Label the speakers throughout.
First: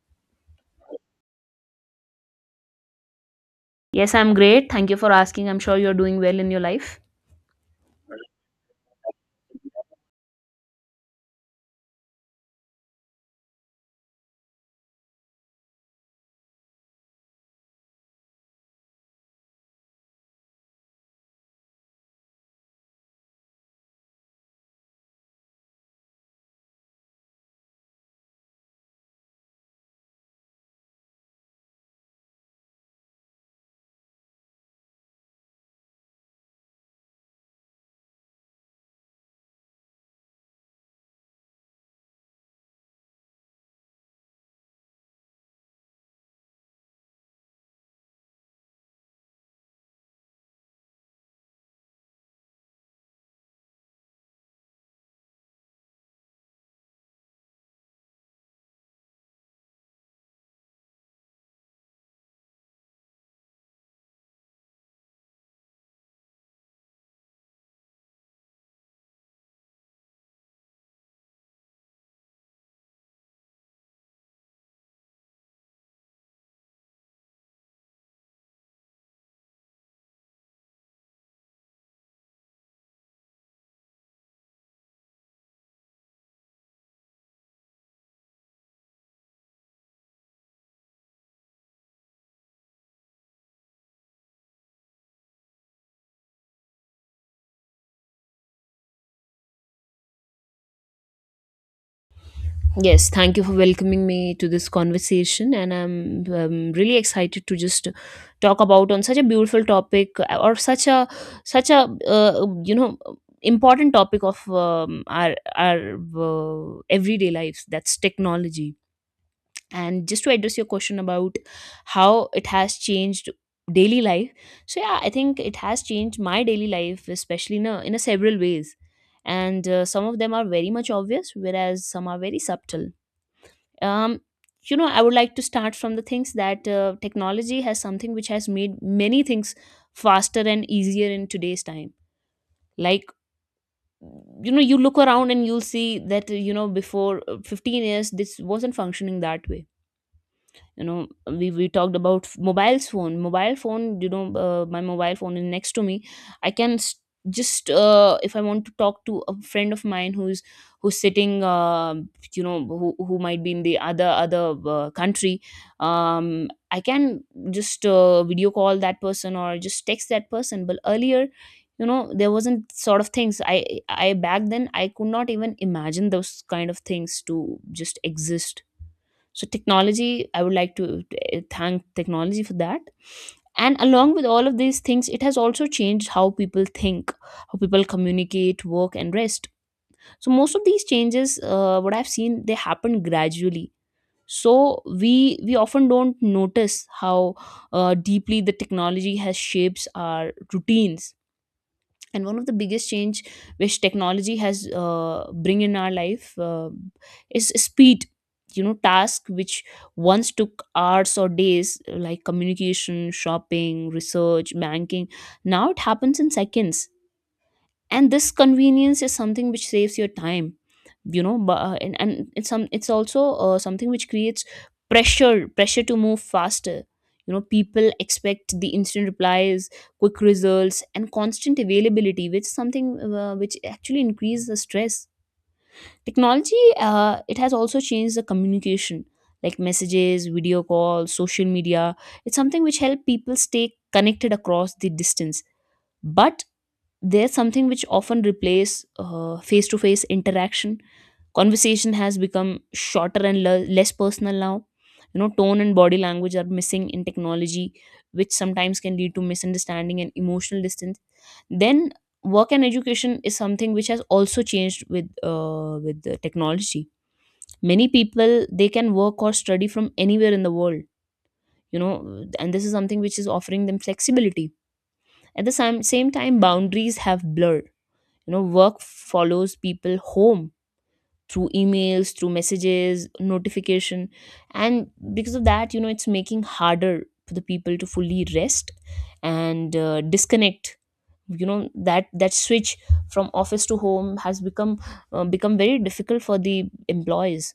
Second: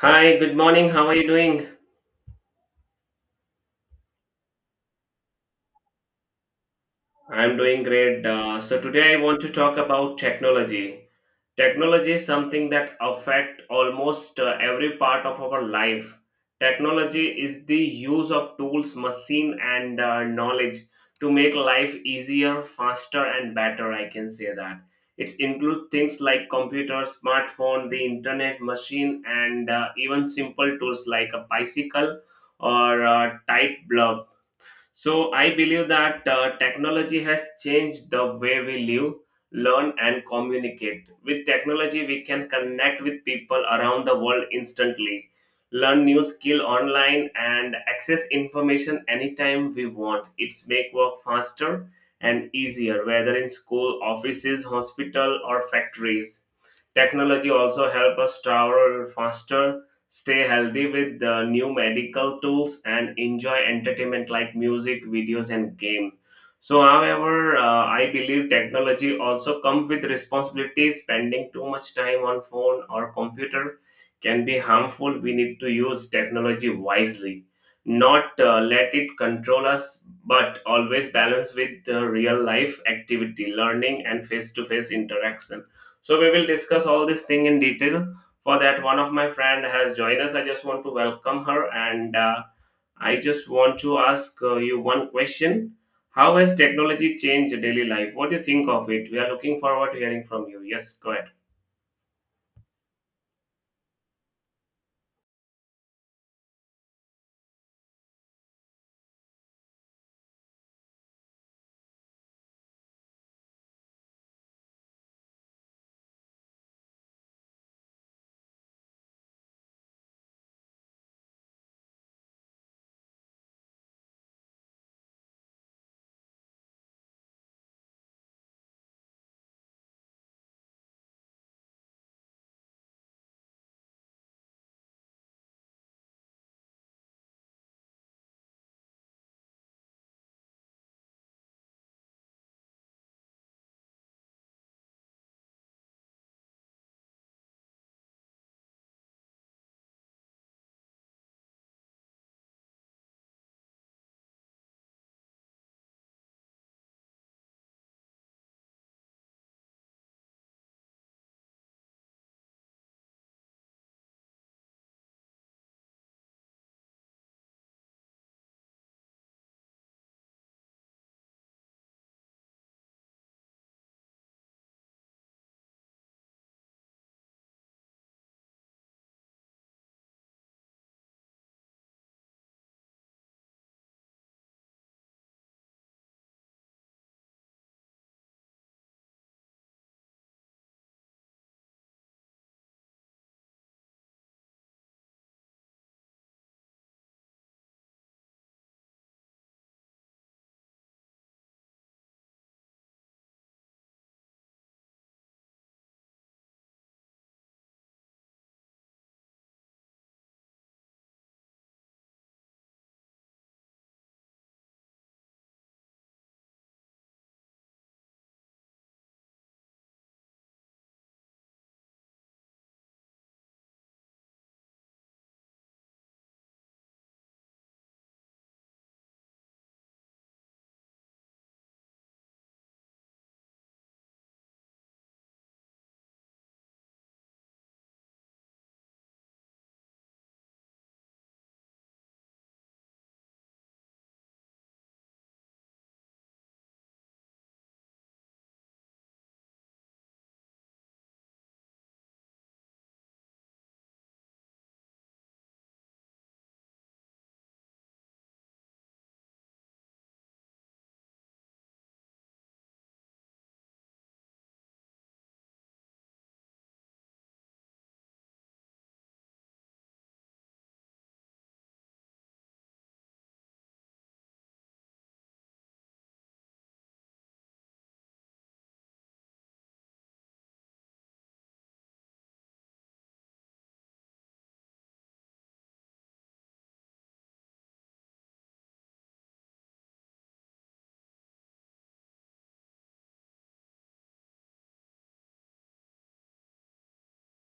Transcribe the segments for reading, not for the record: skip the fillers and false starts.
Speaker 1: Hi, good morning. How are you doing?
Speaker 2: Yes, I'm great. Thank you for asking. I'm sure you're doing well in your life.
Speaker 1: I'm doing great. So today I want to talk about technology. Technology is something that affect almost every part of our life. Technology is the use of tools, machine, and knowledge to make life easier, faster, and better. I can say that it includes things like computer, smartphone, the internet, machine, and even simple tools like a bicycle or a tight bulb. So I believe that technology has changed the way we live, learn, and communicate. With technology, we can connect with people around the world instantly, learn new skill online, and access information anytime we want. It's make work faster and easier, whether in school, offices, hospital, or factories. Technology also help us travel faster, stay healthy with the new medical tools, and enjoy entertainment like music, videos, and games. So, however, I believe technology also comes with responsibilities. Spending too much time on phone or computer can be harmful. We need to use technology wisely, not let it control us, but always balance with the real life activity, learning, and face to face interaction. So we will discuss all this thing in detail. For that, one of my friend has joined us. I just want to welcome her, and I just want to ask you one question: how has technology changed daily life? What do you think of it? We are looking forward to hearing from you. Yes, go ahead.
Speaker 2: Yes, thank you for welcoming me to this conversation, and I'm really excited to just talk about on such a beautiful topic or such a uh, you know important topic of our everyday lives. That's technology. And just to address your question about how it has changed daily life, so yeah, I think it has changed my daily life, especially in a several ways. And some of them are very much obvious, whereas some are very subtle. um you know, I would like to start from the things that technology has something which has made many things faster and easier in today's time. Like, you know, you look around and you'll see that you know, before 15 years this wasn't functioning that way. You know, we talked about mobile phone. Mobile phone, you know, my mobile phone is next to me. I can s Just if I want to talk to a friend of mine who's who's sitting, you know, who might be in the other country, um I can just video call that person or just text that person. But earlier, you know, there wasn't sort of things. I back then, I could not even imagine those kind of things to just exist. So technology, I would like to thank technology for that. And along with all of these things, it has also changed how people think, how people communicate, work, and rest. So most of these changes, what I've seen, they happen gradually. So we we often don't notice how deeply the technology has shapes our routines. And one of the biggest change which technology has bring in our life is speed. You know, task which once took hours or days, like communication, shopping, research, banking, now it happens in seconds. And this convenience is something which saves your time. You know, but, and it's some, it's also something which creates pressure, to move faster. You know, people expect the instant replies, quick results, and constant availability, which is something which actually increases the stress. Technology, it has also changed the communication, like messages, video calls, social media. It's something which help people stay connected across the distance. But there's something which often replace face-to-face interaction. Conversation has become shorter and less personal now. You know, tone and body language are missing in technology, which sometimes can lead to misunderstanding and emotional distance. Then work and education is something which has also changed with the technology. Many people, they can work or study from anywhere in the world. You know, and this is something which is offering them flexibility. At the same time, boundaries have blurred. You know, work follows people home through emails, through messages, notification. And because of that, you know, it's making harder for the people to fully rest and disconnect. You know, that that switch from office to home has become become very difficult for the employees.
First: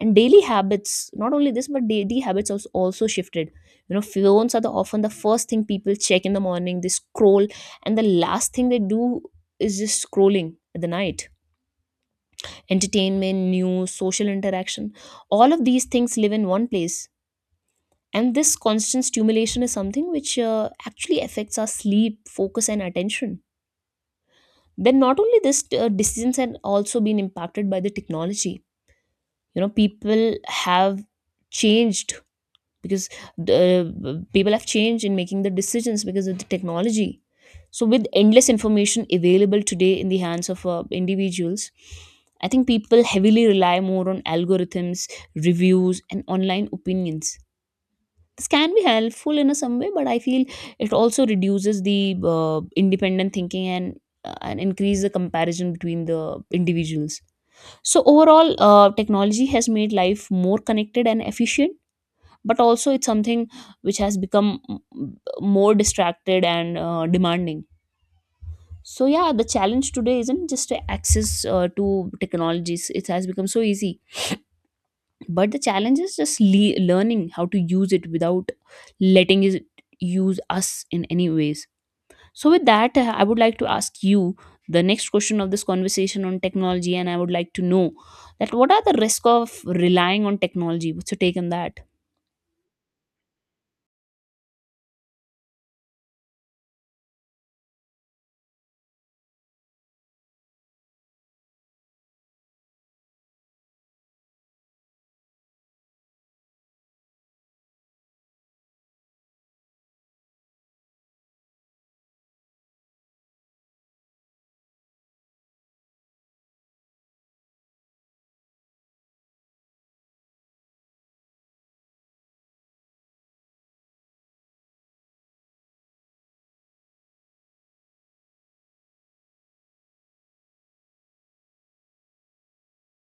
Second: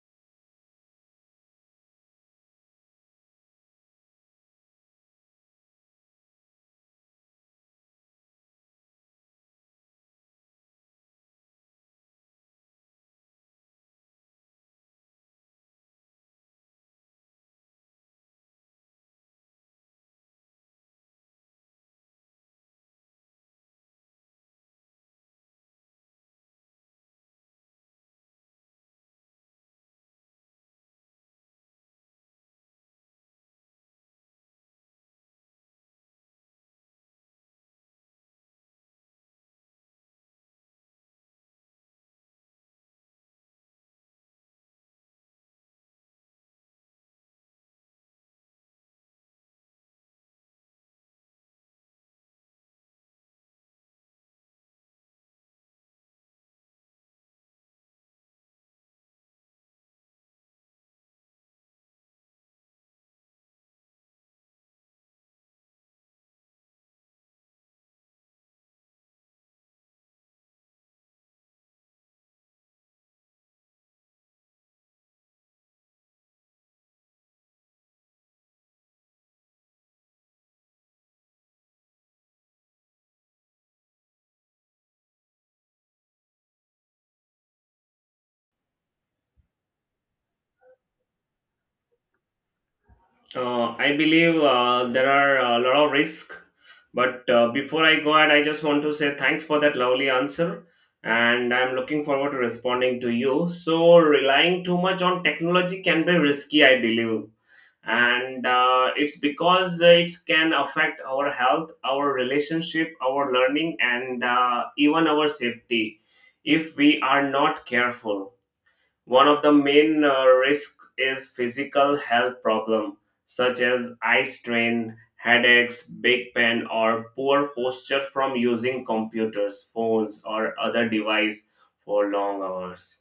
Speaker 2: And daily habits, not only this, but daily habits also shifted. You know, phones are the often the first thing people check in the morning. They scroll, and the last thing they do is just scrolling at the night. Entertainment, news, social interaction, all of these things live in one place. And this constant stimulation is something which actually affects our sleep, focus, and attention. Then not only this, decisions have also been impacted by the technology. You know, have changed because people have changed in making the decisions because of the technology. So with endless information available today in the hands of individuals, I think people heavily rely more on algorithms, reviews, and online opinions. This can be helpful in a some way, but I feel it also reduces the independent thinking and increase the comparison between the individuals. So overall, technology has made life more connected and efficient, but also it's something which has become more distracted and demanding. So yeah, the challenge today isn't just to access to technologies, it has become so easy, but the challenge is just learning how to use it without letting it use us in any ways. So with that, I would like to ask you the next question of this conversation on technology, and I would like to know that what are the risk of relying on technology? What's your take on that?
Speaker 1: I believe there are a lot of risks, but before I go ahead, I just want to say thanks for that lovely answer. And I'm looking forward to responding to you. So, relying too much on technology can be risky, I believe, and it's because it can affect our health, our relationship, our learning, and even our safety if we are not careful. One of the main risks is physical health problem, such as eye strain, headaches, back pain, or poor posture from using computers, phones, or other device for long hours.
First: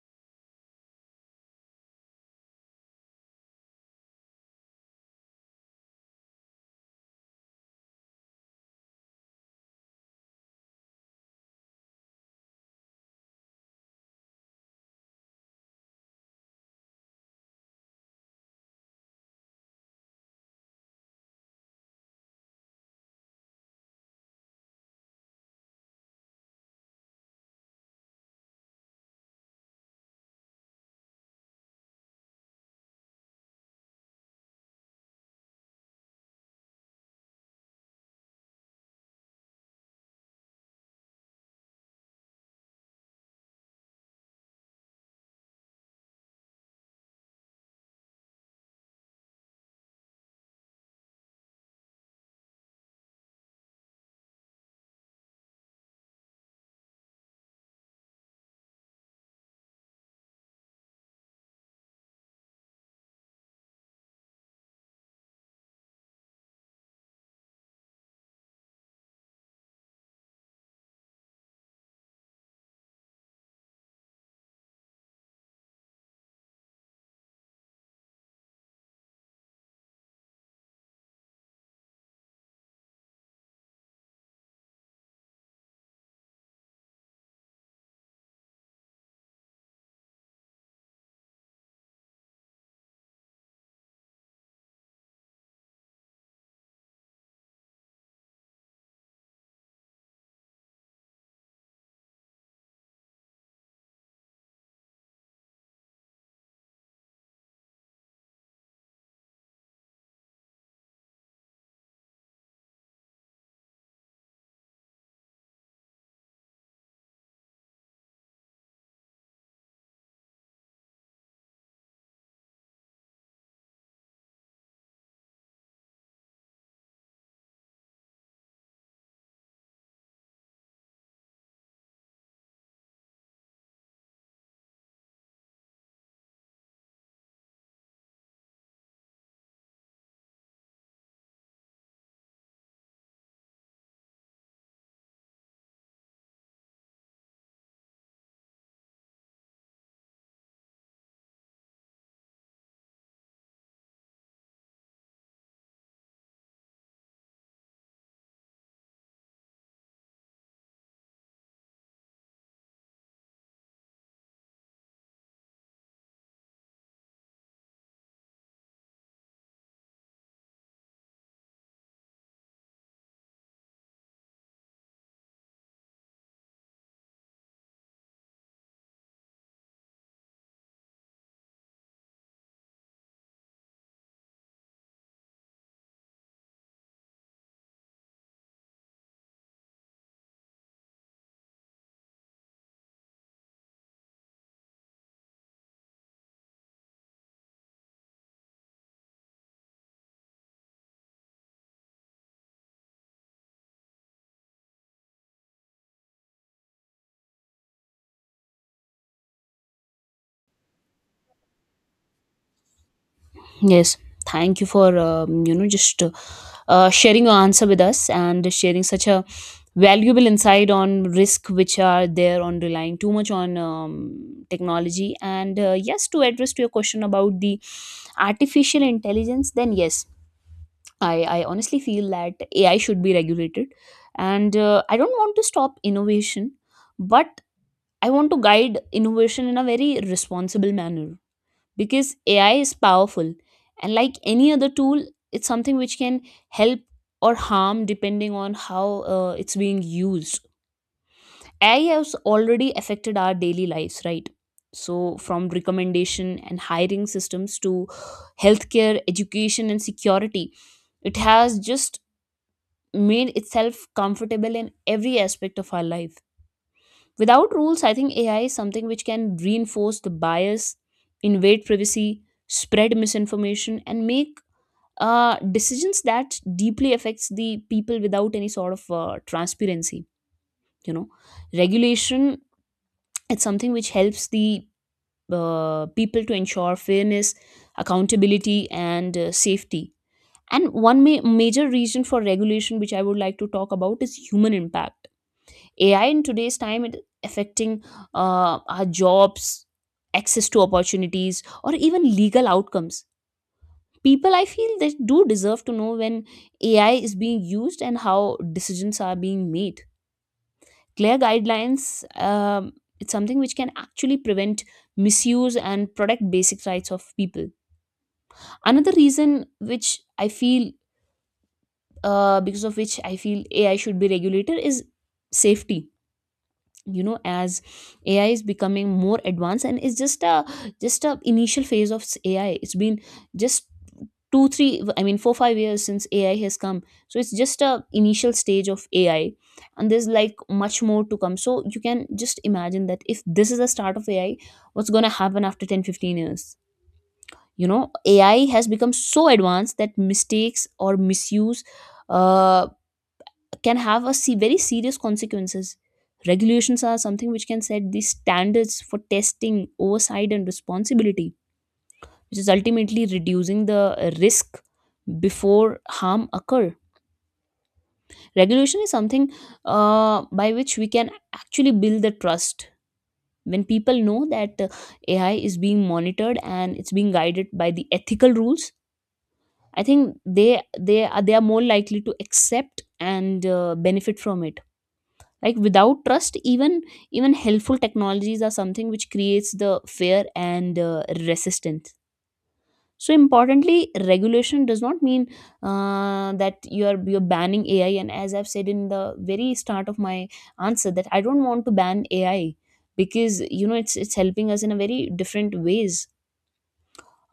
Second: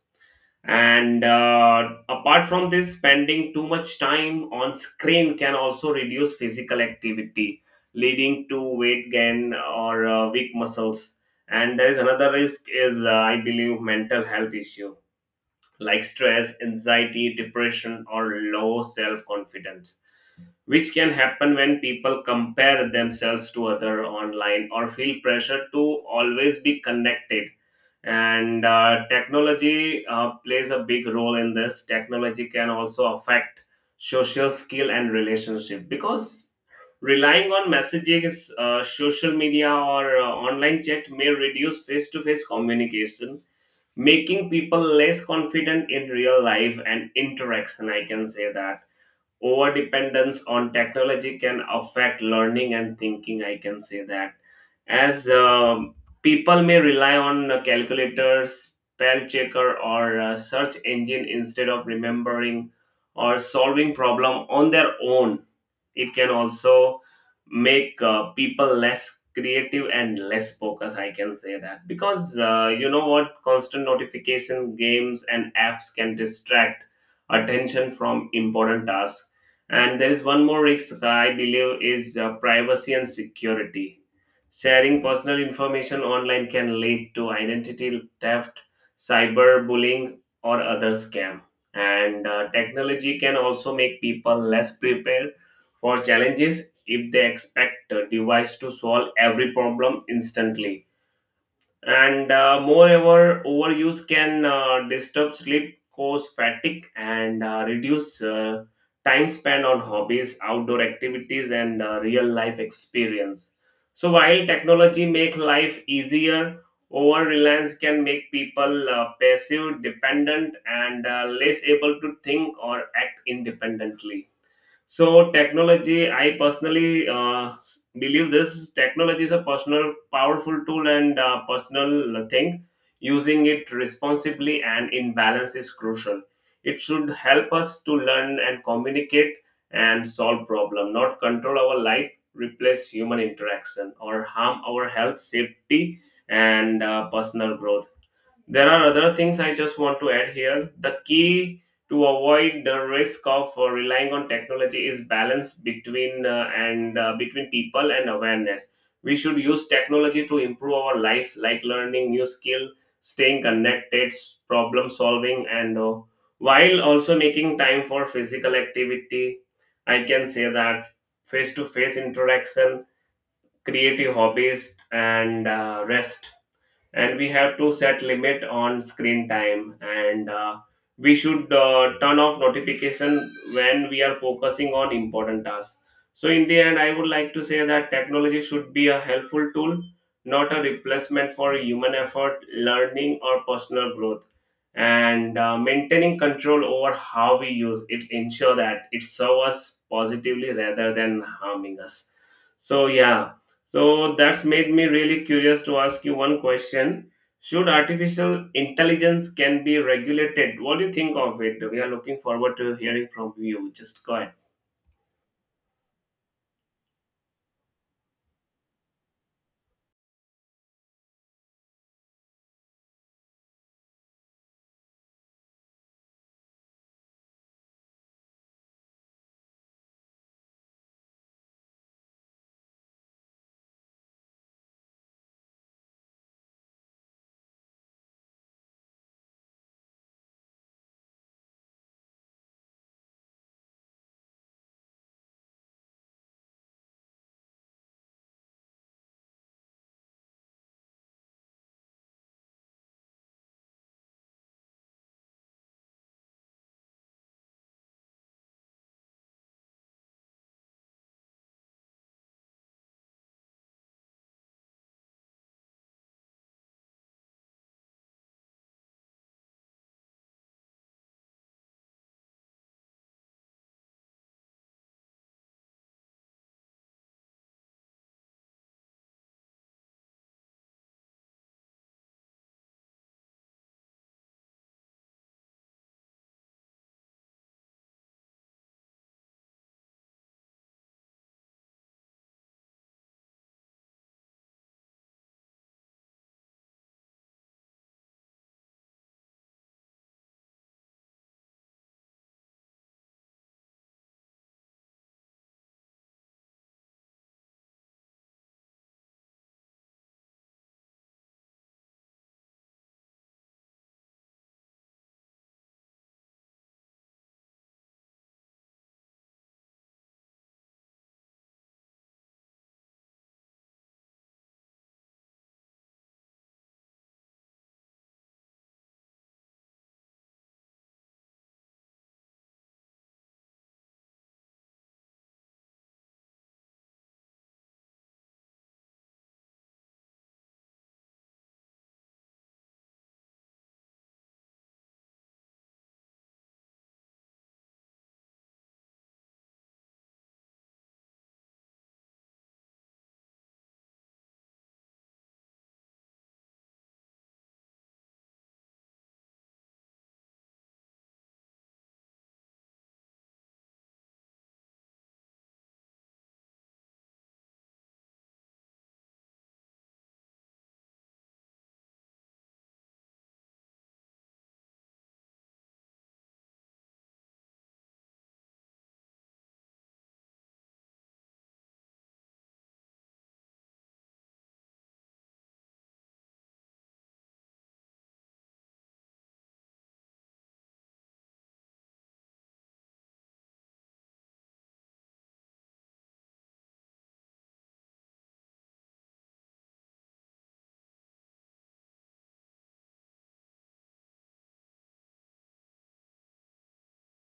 Speaker 1: And apart from this, spending too much time on screen can also reduce physical activity, leading to weight gain or weak muscles. And there is another risk is I believe mental health issue, like stress, anxiety, depression, or low self confidence, which can happen when people compare themselves to other online or feel pressure to always be connected. And technology plays a big role in this. Technology can also affect social skill and relationship because relying on messages, social media, or online chat may reduce face-to-face communication, making people less confident in real life and interaction. I can say that overdependence on technology can affect learning and thinking. I can say that as people may rely on calculators, spell checker, or search engine instead of remembering or solving problem on their own. It can also make people less creative and less focused. I can say that because, you know what, constant notification, games, and apps can distract attention from important tasks. And there is one more risk I believe is privacy and security. Sharing personal information online can lead to identity theft, cyberbullying, or other scam. And technology can also make people less prepared for challenges, if they expect a device to solve every problem instantly. And moreover, overuse can disturb sleep, cause fatigue, and reduce time spent on hobbies, outdoor activities, and real life experience. So, while technology make life easier, over reliance can make people passive, dependent, and less able to think or act independently. So technology, I personally believe this technology is a personal, powerful tool and personal thing. Using it responsibly and in balance is crucial. It should help us to learn and communicate and solve problem, not control our life, replace human interaction, or harm our health, safety, and personal growth. There are other things I just want to add here. The key to avoid the risk of relying on technology is balance between and between people and awareness. We should use technology to improve our life, like learning new skill, staying connected, problem solving, and while also making time for physical activity. I can say that face to face interaction, creative hobbies, and rest. And we have to set limit on screen time, and we should turn off notification when we are focusing on important tasks. So in the end, I would like to say that technology should be a helpful tool, not a replacement for human effort, learning, or personal growth. And maintaining control over how we use it ensure that it serves us positively rather than harming us. So yeah, so that's made me really curious to ask you one question. Should artificial intelligence can be regulated? What do you think of it? We are looking forward to hearing from you.
Speaker 2: Yes,
Speaker 1: Just go ahead.
Speaker 2: thank you for you know just sharing your answer with us and sharing such a valuable insight on risk which are there on relying too much on technology. And yes, to address to your question about the artificial intelligence, then yes, I honestly feel that AI should be regulated, and I don't want to stop innovation, but I want to guide innovation in a very responsible manner because AI is powerful. And like any other tool, it's something which can help or harm depending on how it's being used. AI has already affected our daily lives, right? So, from recommendation and hiring systems to healthcare, education, and security, it has just made itself comfortable in every aspect of our life. Without rules, I think AI is something which can reinforce the bias, invade privacy, spread misinformation, and make decisions that deeply affects the people without any sort of transparency. You know, regulation, it's something which helps the people to ensure fairness, accountability, and safety. And one major reason for regulation, which I would like to talk about, is human impact. AI in today's time, it affecting our jobs, access to opportunities, or even legal outcomes. People, I feel, they do deserve to know when AI is being used and how decisions are being made. Clear guidelines. It's something which can actually prevent misuse and protect basic rights of people. Another reason which I feel, because of which I feel AI should be regulated, is safety. You know, as AI is becoming more advanced, and it's just a initial phase of AI. It's been just 2 3, I mean 4 5 years since AI has come. So it's just a initial stage of AI, and there's like much more to come. So you can just imagine that if this is the start of AI, what's going to happen after 10, 15 years? You know, AI has become so advanced that mistakes or misuse uh, can have a very serious consequences. Regulations are something which can set the standards for testing, oversight, and responsibility, which is ultimately reducing the risk before harm occur. Regulation is something by which we can actually build the trust. When people know that AI is being monitored and it's being guided by the ethical rules, I think they are more likely to accept and benefit from it. Like without trust, even helpful technologies are something which creates the fear and resistance. So importantly, regulation does not mean that you're banning AI. And as I've said in the very start of my answer, that I don't want to ban AI, because you know, it's helping us in a very different ways.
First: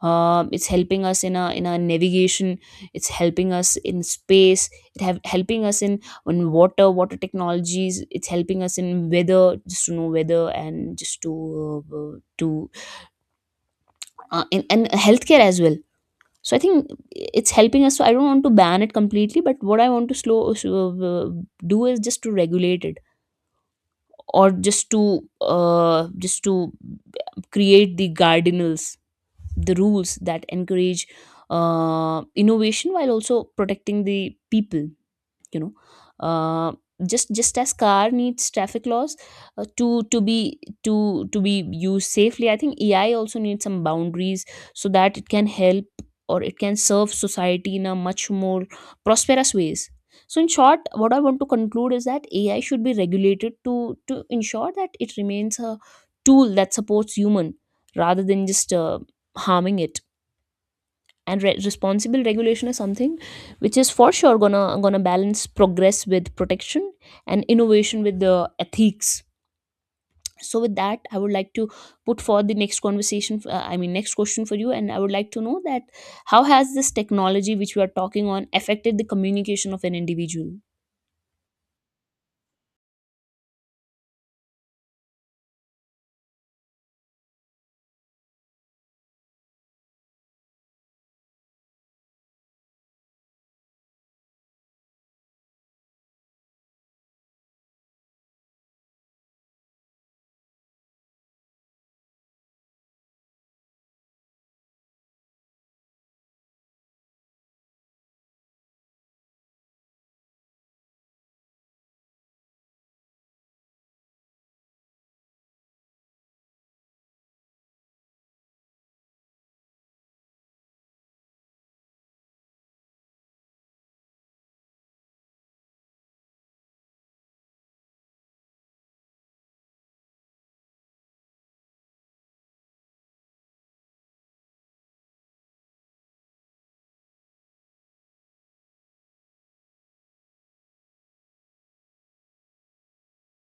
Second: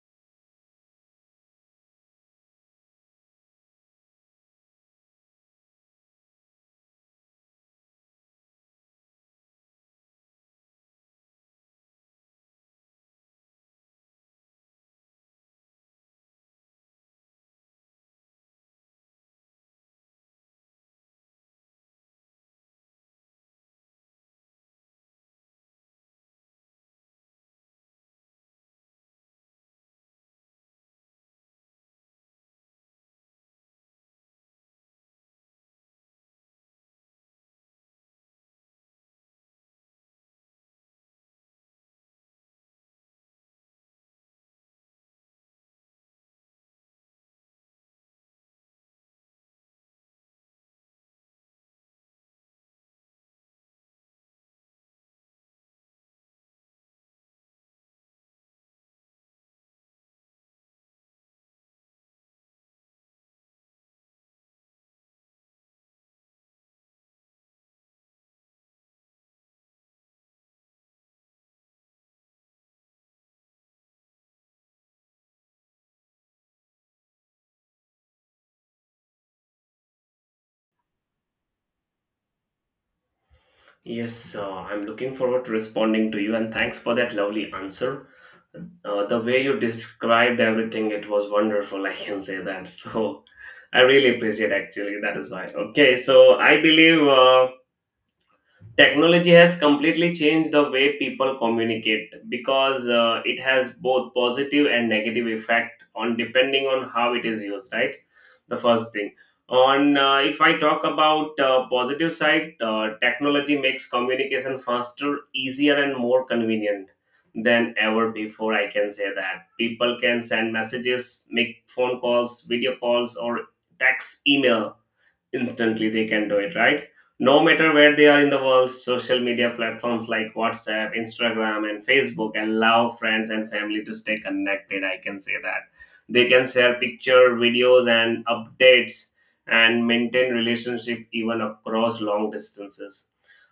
Speaker 2: It's helping us in a navigation. It's helping us in space. It have helping us in on water technologies. It's helping us in weather, just to know weather, and just to uh, uh, to and healthcare as well. So I think it's helping us, so I don't want to ban it completely, but what I want to uh, do is just to regulate it, or just to uh, just to create the guardians, the rules that encourage innovation while also protecting the people. You know, uh, just as car needs traffic laws to be used safely. I think AI also needs some boundaries so that it can help, or it can serve society in a much more prosperous ways. So in short, what I want to conclude is that AI should be regulated to ensure that it remains a tool that supports human rather than just harming it. And responsible regulation is something which is for sure gonna balance progress with protection, and innovation with the ethics. So with that, I would like to put forward the next conversation, I mean next question for you, and I would like to know that how has this technology which we are talking on affected the communication of an individual?
Speaker 1: Yes, I'm looking forward to responding to you, and thanks for that lovely answer. The way you described everything, it was wonderful. I can say that. So I really appreciate actually. That is why. Okay, so I believe. Technology has completely changed the way people communicate because it has both positive and negative effect on depending on how it is used, right? The first thing. On If I talk about positive side, technology makes communication faster, easier, and more convenient than ever before. I can say that people can send messages, make phone calls, video calls, or text email instantly. They can do it, right? No matter where they are in the world, social media platforms like whatsapp, instagram, and facebook allow friends and family to stay connected. I can say that they can share picture, videos, and updates and maintain relationship even across long distances.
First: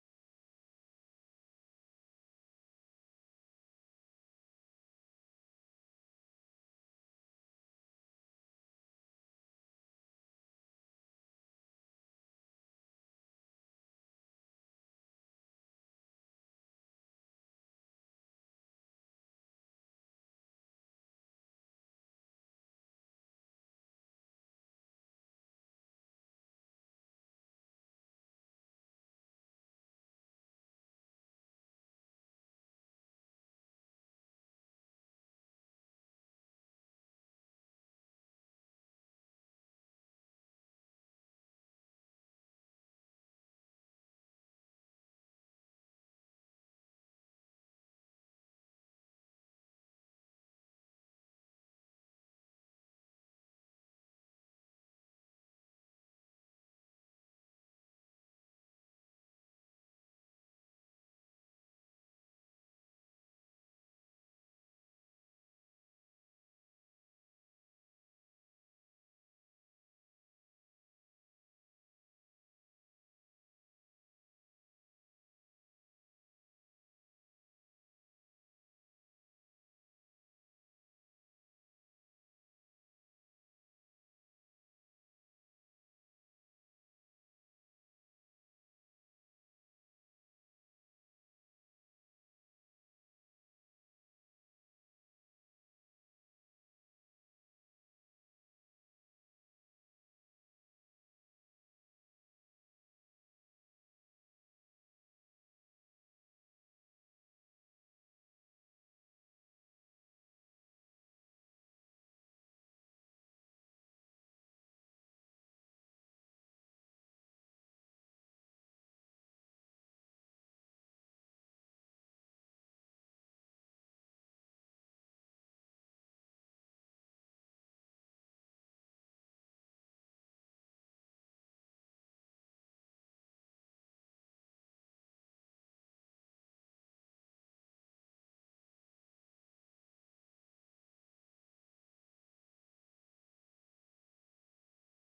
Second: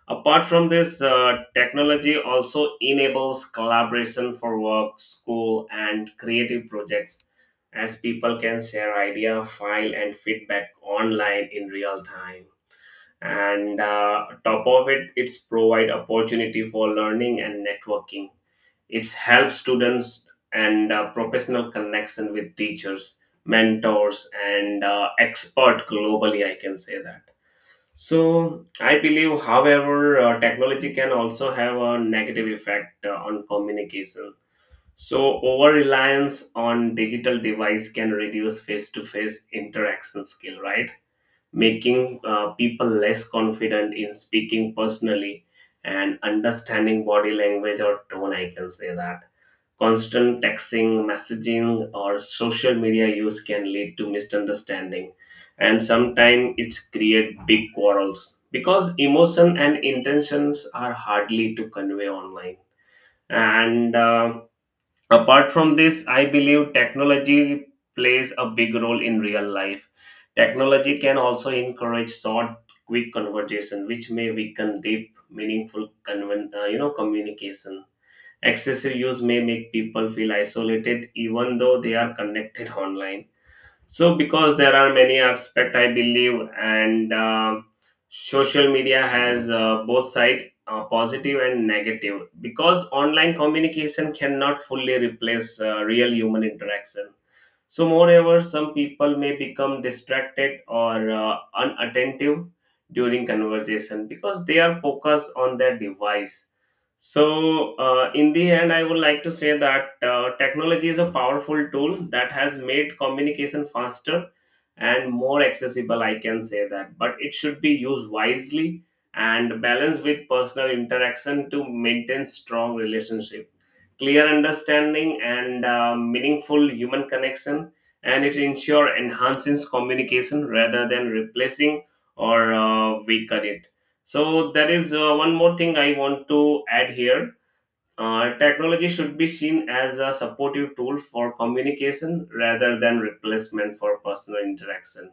Speaker 1: Apart from this, technology also enables collaboration for work, school, and creative projects, as people can share idea, file, and feedback online in real time. And top of it, it's provide opportunity for learning and networking. It's help students and professional connection with teachers, mentors, and expert globally. I can say that. So I believe, however, technology can also have a negative effect on communication, so over reliance on digital device can reduce face to face interaction skill, right? Making people less confident in speaking personally and understanding body language or tone. I can say that constant texting, messaging, or social media use can lead to misunderstanding, and sometimes it's create big quarrels because emotion and intentions are hardly to convey online. And. Uh, Apart from this, I believe technology plays a big role in real life. Technology can also encourage short, quick conversation, which may weaken deep, meaningful, communication. Excessive use may make people feel isolated, even though they are connected online. So, because there are many aspects, I believe, and social media has both side, positive and negative. Because online communication cannot fully replace real human interaction. So, moreover, some people may become distracted or unattentive during conversation because they are focused on their device. So, in the end, I would like to say that technology is a powerful tool that has made communication faster and more accessible. I can say that, but it should be used wisely and balanced with personal interaction to maintain strong relationship, clear understanding, and meaningful human connection. And it ensure enhances communication rather than replacing or weaken it. So there is one more thing I want to add here. Technology should be seen as a supportive tool for communication rather than replacement for personal interaction.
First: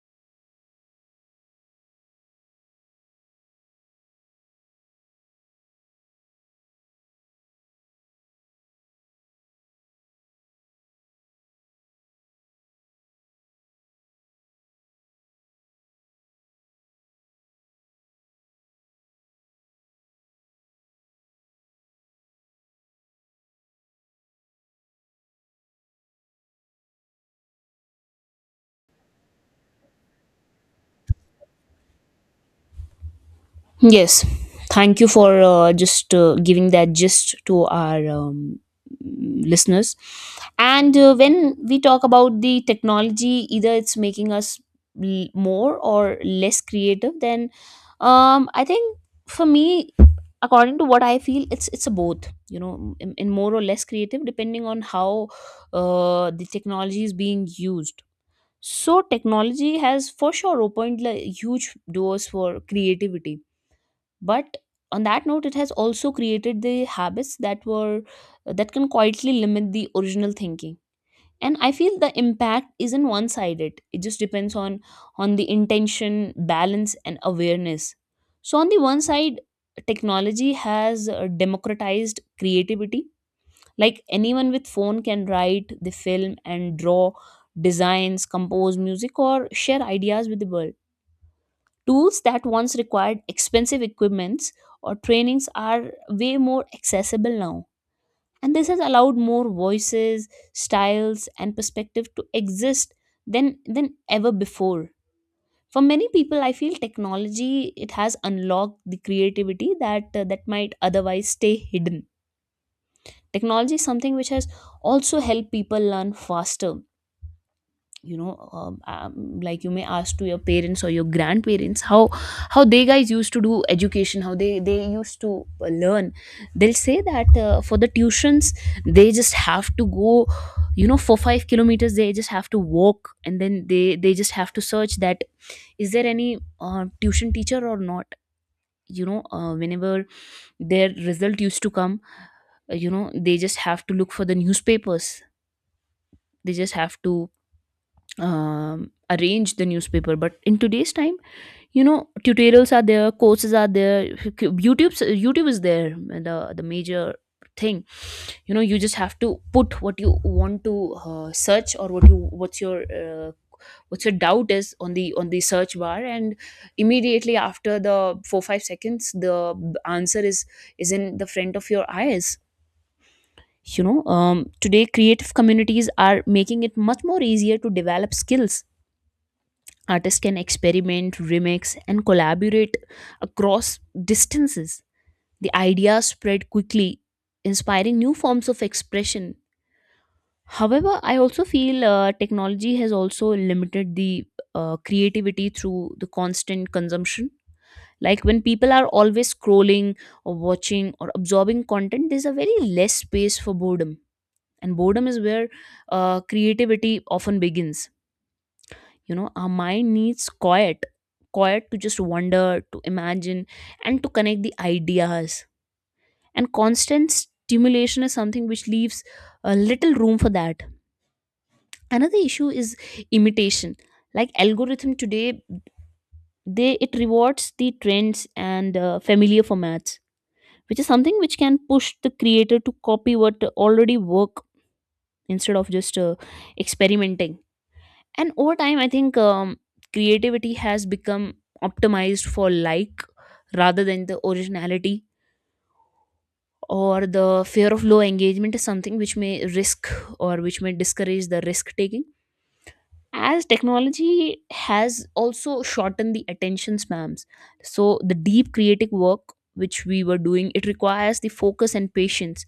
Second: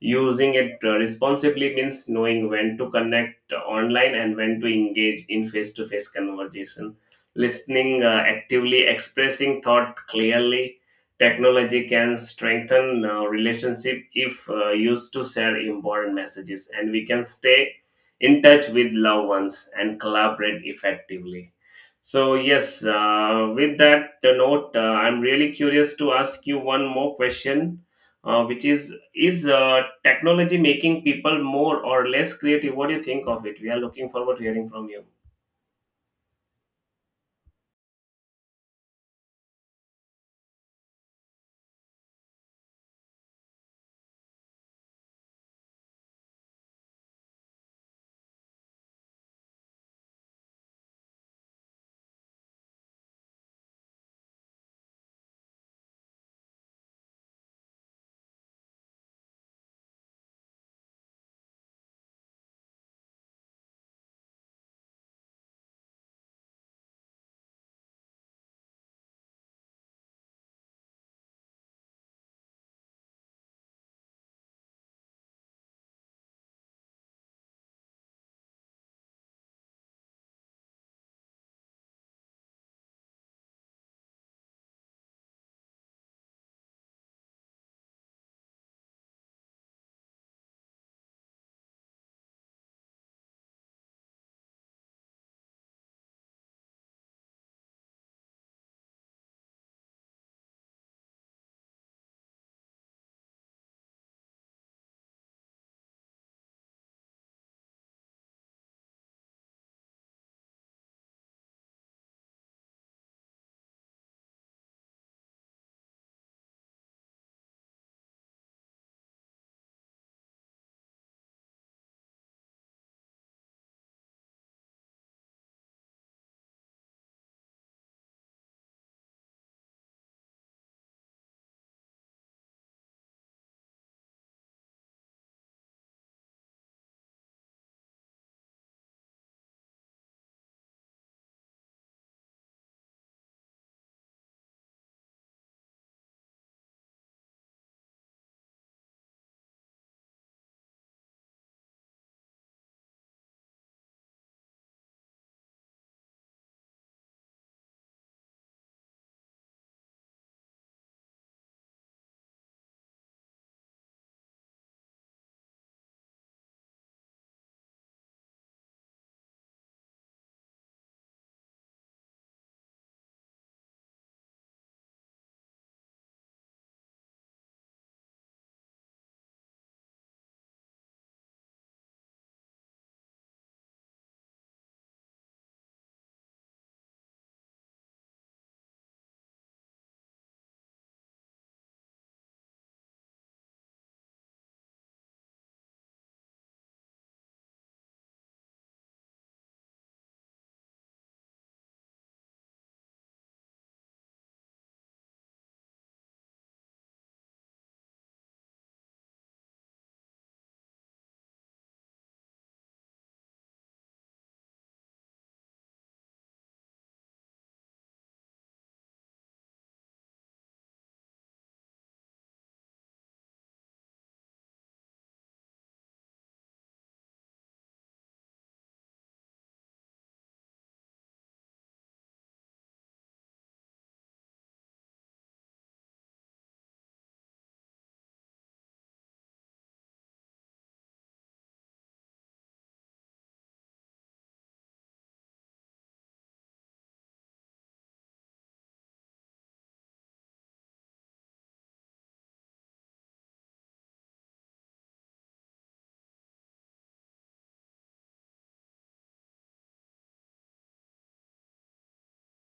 Speaker 1: Using it responsibly means knowing when to connect online and when to engage in face to face conversation. Listening actively, expressing thought clearly. Technology can strengthen relationship if used to share important messages, and we can stay in touch with loved ones and collaborate effectively. So yes, with that note, I'm really curious to ask you one more question, which is technology making people more or less creative? What do you think of it? We are looking
Speaker 2: Yes,
Speaker 1: forward to hearing from
Speaker 2: thank
Speaker 1: you.
Speaker 2: you for just giving that gist to our listeners. And when we talk about the technology, either it's making us more or less creative, then I think for me, according to what I feel, it's a both. You know, in more or less creative, depending on how the technology is being used. So technology has for sure opened like, huge doors for creativity, but on that note it has also created the habits that were that can quietly limit the original thinking. And I feel the impact isn't one sided, it just depends on the intention, balance and awareness. So on the one side, technology has democratized creativity, like anyone with phone can write the film and draw designs, compose music or share ideas with the world. Tools that once required expensive equipments or trainings are way more accessible now. And this has allowed more voices, styles, and perspective to exist than ever before. For many people, I feel technology it has unlocked the creativity that that might otherwise stay hidden. Technology is something which has also helped people learn faster. You know, like you may ask to your parents or your grandparents how they guys used to do education, how they used to learn. They'll say that for the tuitions they just have to go, you know, for 5 kilometers they just have to walk, and then they just have to search that is there any tuition teacher or not. You know, whenever their result used to come, you know, they just have to look for the newspapers, they just have to arrange the newspaper. But in today's time, you know, tutorials are there, courses are there, youtube youtube is there, the major thing, you know, you just have to put what you want to search or what's your doubt is on the search bar, and immediately after the 4 5 seconds answer is in the front of your eyes, you know. Today creative communities are making it much more easier to develop skills. Artists can experiment, remix, and collaborate across distances. The idea spread quickly, inspiring new forms of expression. However, I also feel technology has also limited the creativity through the constant consumption. Like when people are always scrolling or watching or absorbing content, there's a very less space for boredom. And boredom is where creativity often begins. You know, our mind needs quiet to just wonder, to imagine, and to connect the ideas. And constant stimulation is something which leaves a little room for that. Another issue is imitation, like algorithm today, they it rewards the trends and familiar formats, which is something which can push the creator to copy what already work instead of just experimenting. And over time I think creativity has become optimized for like, rather than the originality, or the fear of low engagement is something which may risk or which may discourage the risk taking, as technology has also shortened the attention spans. So the deep creative work which we were doing, it requires the focus and patience,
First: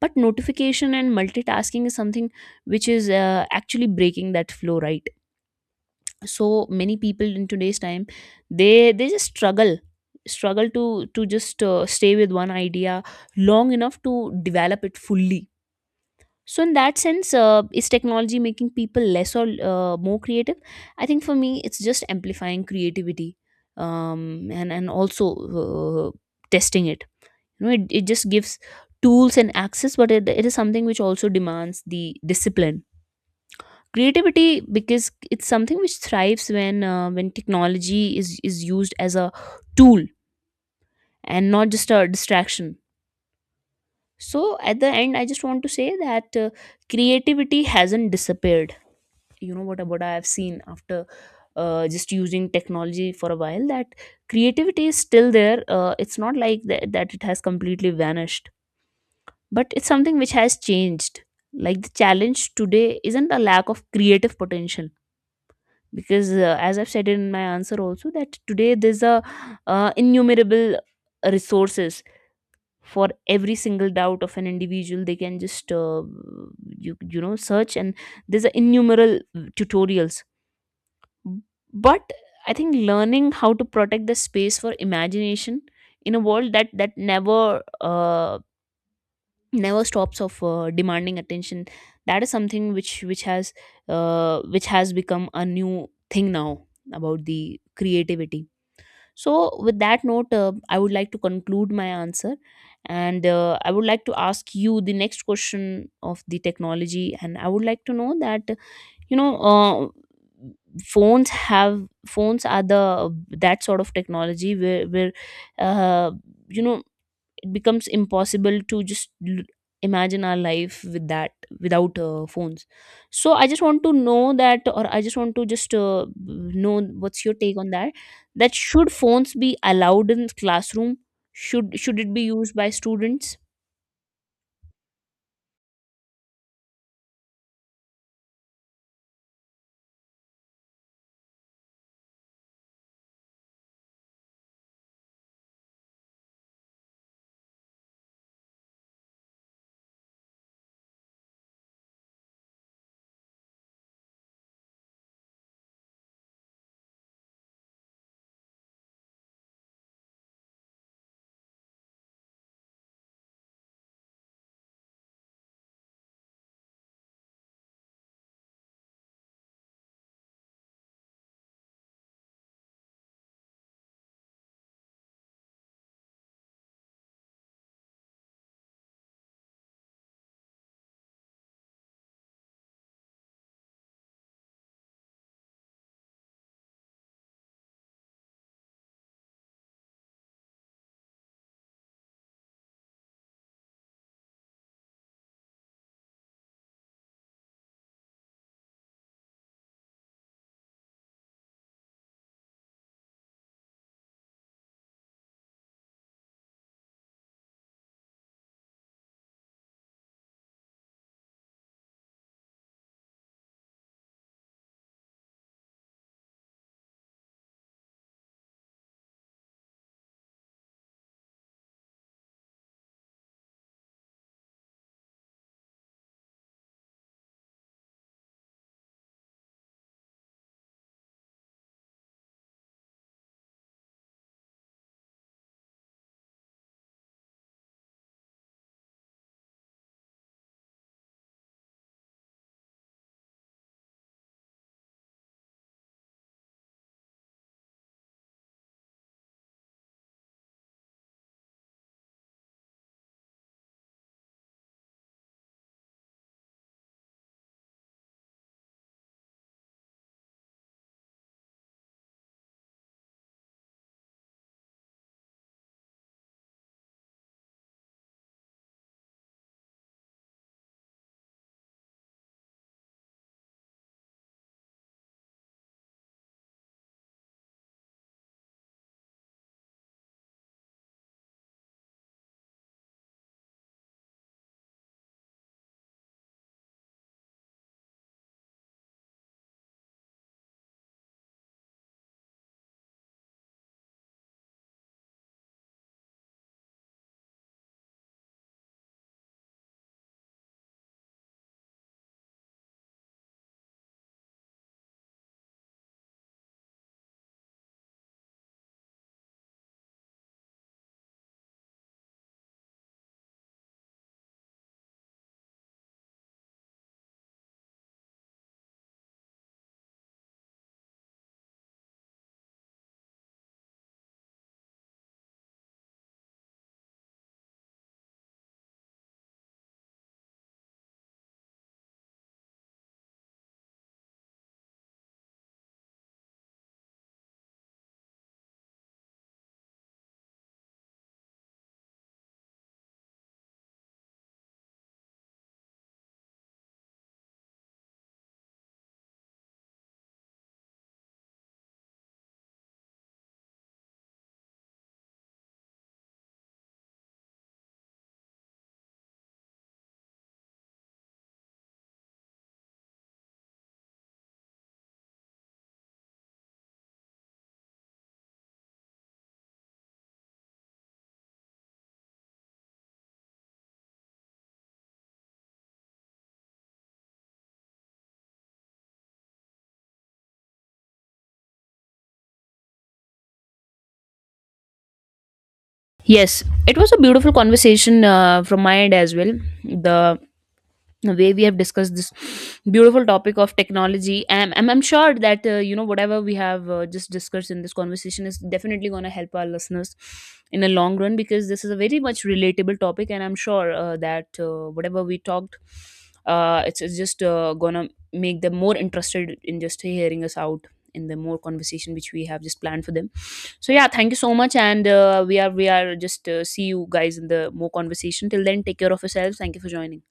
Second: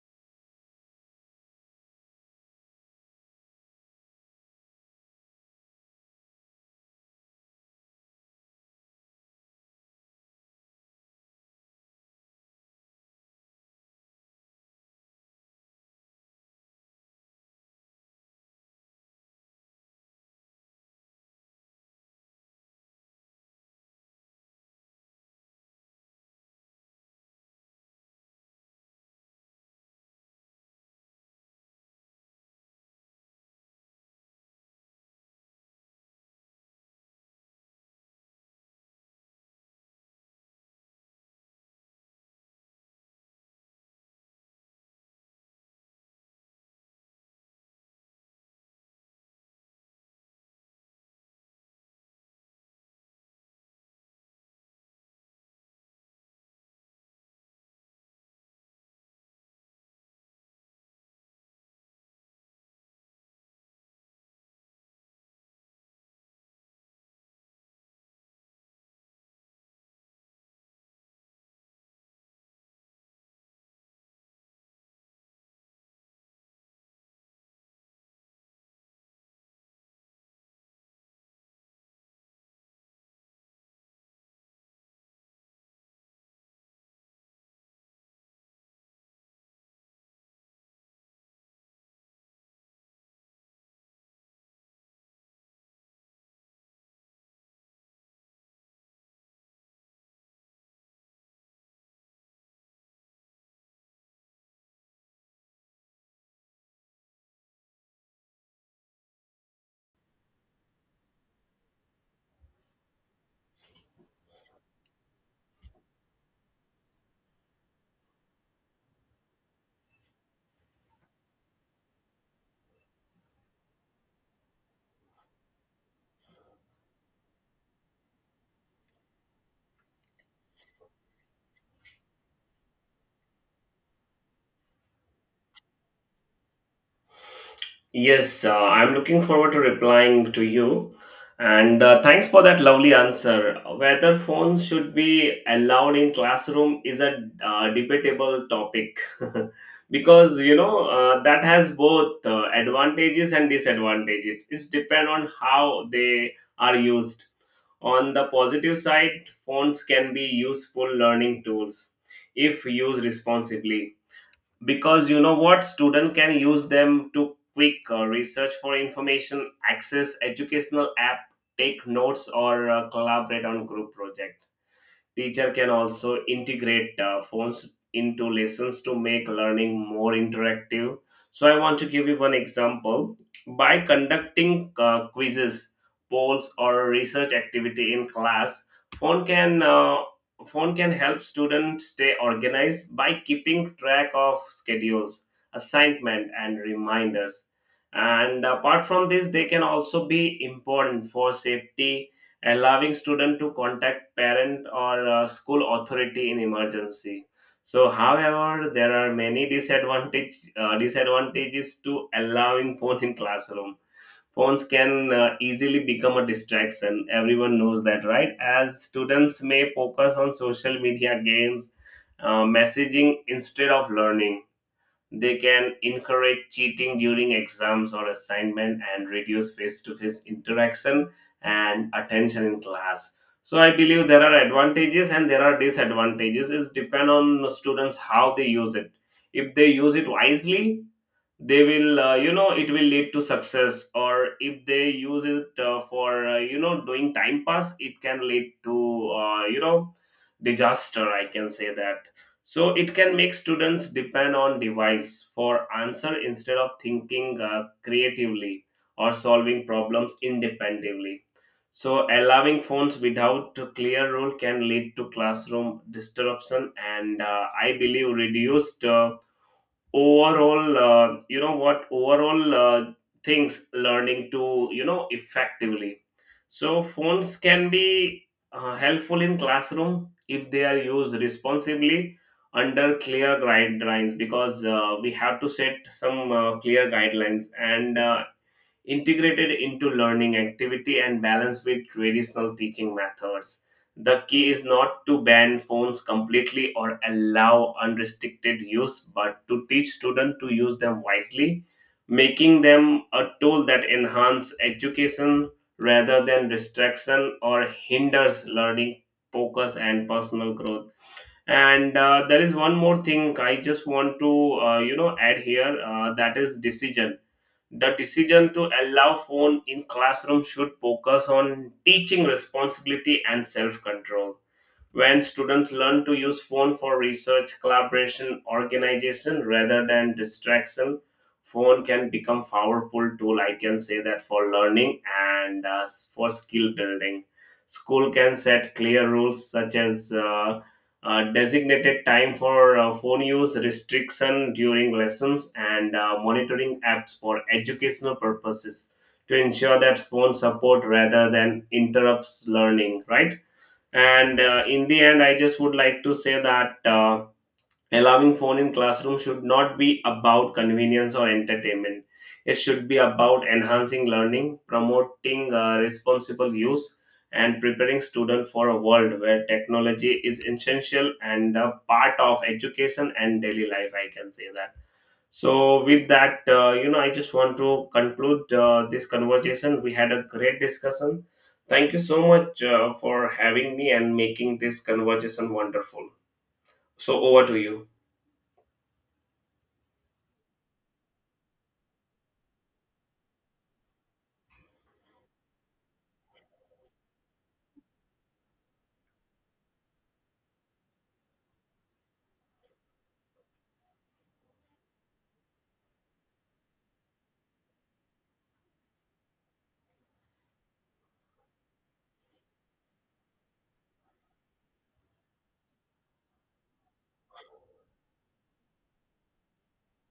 Speaker 2: but notification and multitasking is something which is actually breaking that flow, right? So many people in today's time, they just struggle to just stay with one idea long enough to develop it fully. So in that sense, is technology making people less or more creative? I think for me it's just amplifying creativity, and also uh, testing it. You know, it just gives tools and access, but it is something which also demands the discipline. Creativity, because it's something which thrives when when technology is used as a tool and not just a distraction. So at the end, I just want to say that creativity hasn't disappeared. You know, what I have seen after just using technology for a while, that creativity is still there. Uh, it's not like that it has completely vanished, but it's something which has changed. Like the challenge today isn't a lack of creative potential, because as I've said in my answer also, that today there's a innumerable resources for every single doubt of an individual. They can just you know, search, and there's a innumerable tutorials. But I think learning how to protect the space for imagination in a world that never uh, never stops of demanding attention, that is something which has which has become a new thing now about the creativity. So with that note, I would like to conclude my answer, and I would like to ask you the next question of the technology, and I would like to know that, you know, phones have phones are the that sort of technology where uh, you know it becomes impossible to just imagine our life with that, without phones. So I just want to know that, or I just want to just know what's your take on that, that should phones be allowed in classroom, should it be used by students?
Speaker 1: Yes, I'm looking forward to replying to you, and thanks for that lovely answer. Whether phones should be allowed in classroom is a debatable topic, because you know that has both advantages and disadvantages. It's depend on how they are used. On the positive side, phones can be useful learning tools if used responsibly. Because you know what, student can use them to quick research for information, access educational app, take notes, or collaborate on group project. Teacher can also integrate phones into lessons to make learning more interactive. So I want to give you one example. By conducting quizzes, polls, or research activity in class, phone can uh, phone can help students stay organized by keeping track of schedules, assignment, and reminders. And apart from this, they can also be important for safety, allowing student to contact parent or school authority in emergency. So however, there are many disadvantages to allowing phone in classroom. Phones can easily become a distraction, everyone knows that, right? As students may focus on social media, games, messaging instead of learning. They can encourage cheating during exams or assignment and reduce face to face interaction and attention in class. So I believe there are advantages and there are disadvantages. It depends on the students how they use it. If they use it wisely, they will, you know, it will lead to success, or if they use it for, you know, doing time pass, it can lead to, you know, disaster. I can say that. So it can make students depend on device for answer instead of thinking creatively or solving problems independently. So allowing phones without a clear rule can lead to classroom disruption and I believe reduced overall things learning to, you know, effectively. So phones can be helpful in classroom if they are used responsibly under clear guidelines, because we have to set some clear guidelines and integrated into learning activity and balanced with traditional teaching methods. The key is not to ban phones completely or allow unrestricted use, but to teach students to use them wisely, making them a tool that enhance education rather than distraction or hinders learning, focus, and personal growth. And there is one more thing I just want to you know add here, that is decision. The decision to allow phone in classroom should focus on teaching responsibility and self-control. When students learn to use phone for research, collaboration, organization rather than distraction, phone can become powerful tool. I can say that for learning and for skill building. School can set clear rules, such as designated time for phone use, restriction during lessons, and monitoring apps for educational purposes to ensure that phone support rather than interrupts learning, right? And in the end, I just would like to say that allowing phone in classroom should not be about convenience or entertainment. It should be about enhancing learning, promoting responsible use, and preparing students for a world where technology is essential and a part of education and daily life. I can say that. So, with that, you know, I just want to conclude this conversation. We had a great discussion. Thank you so much for having me and making this conversation wonderful.
Speaker 2: Yes, it was a
Speaker 1: So,
Speaker 2: beautiful
Speaker 1: over to you.
Speaker 2: conversation from my end as well. The the way we have discussed this beautiful topic of technology, and I'm sure that you know whatever we have just discussed in this conversation is definitely going to help our listeners in the long run, because this is a very much relatable topic, and I'm sure that whatever we talked, it's just going to make them more interested in just hearing us out in the more conversation which we have just planned for them. So yeah, thank you so much, and we are just see you guys in the more conversation. Till then, take care of yourselves. Thank you for joining.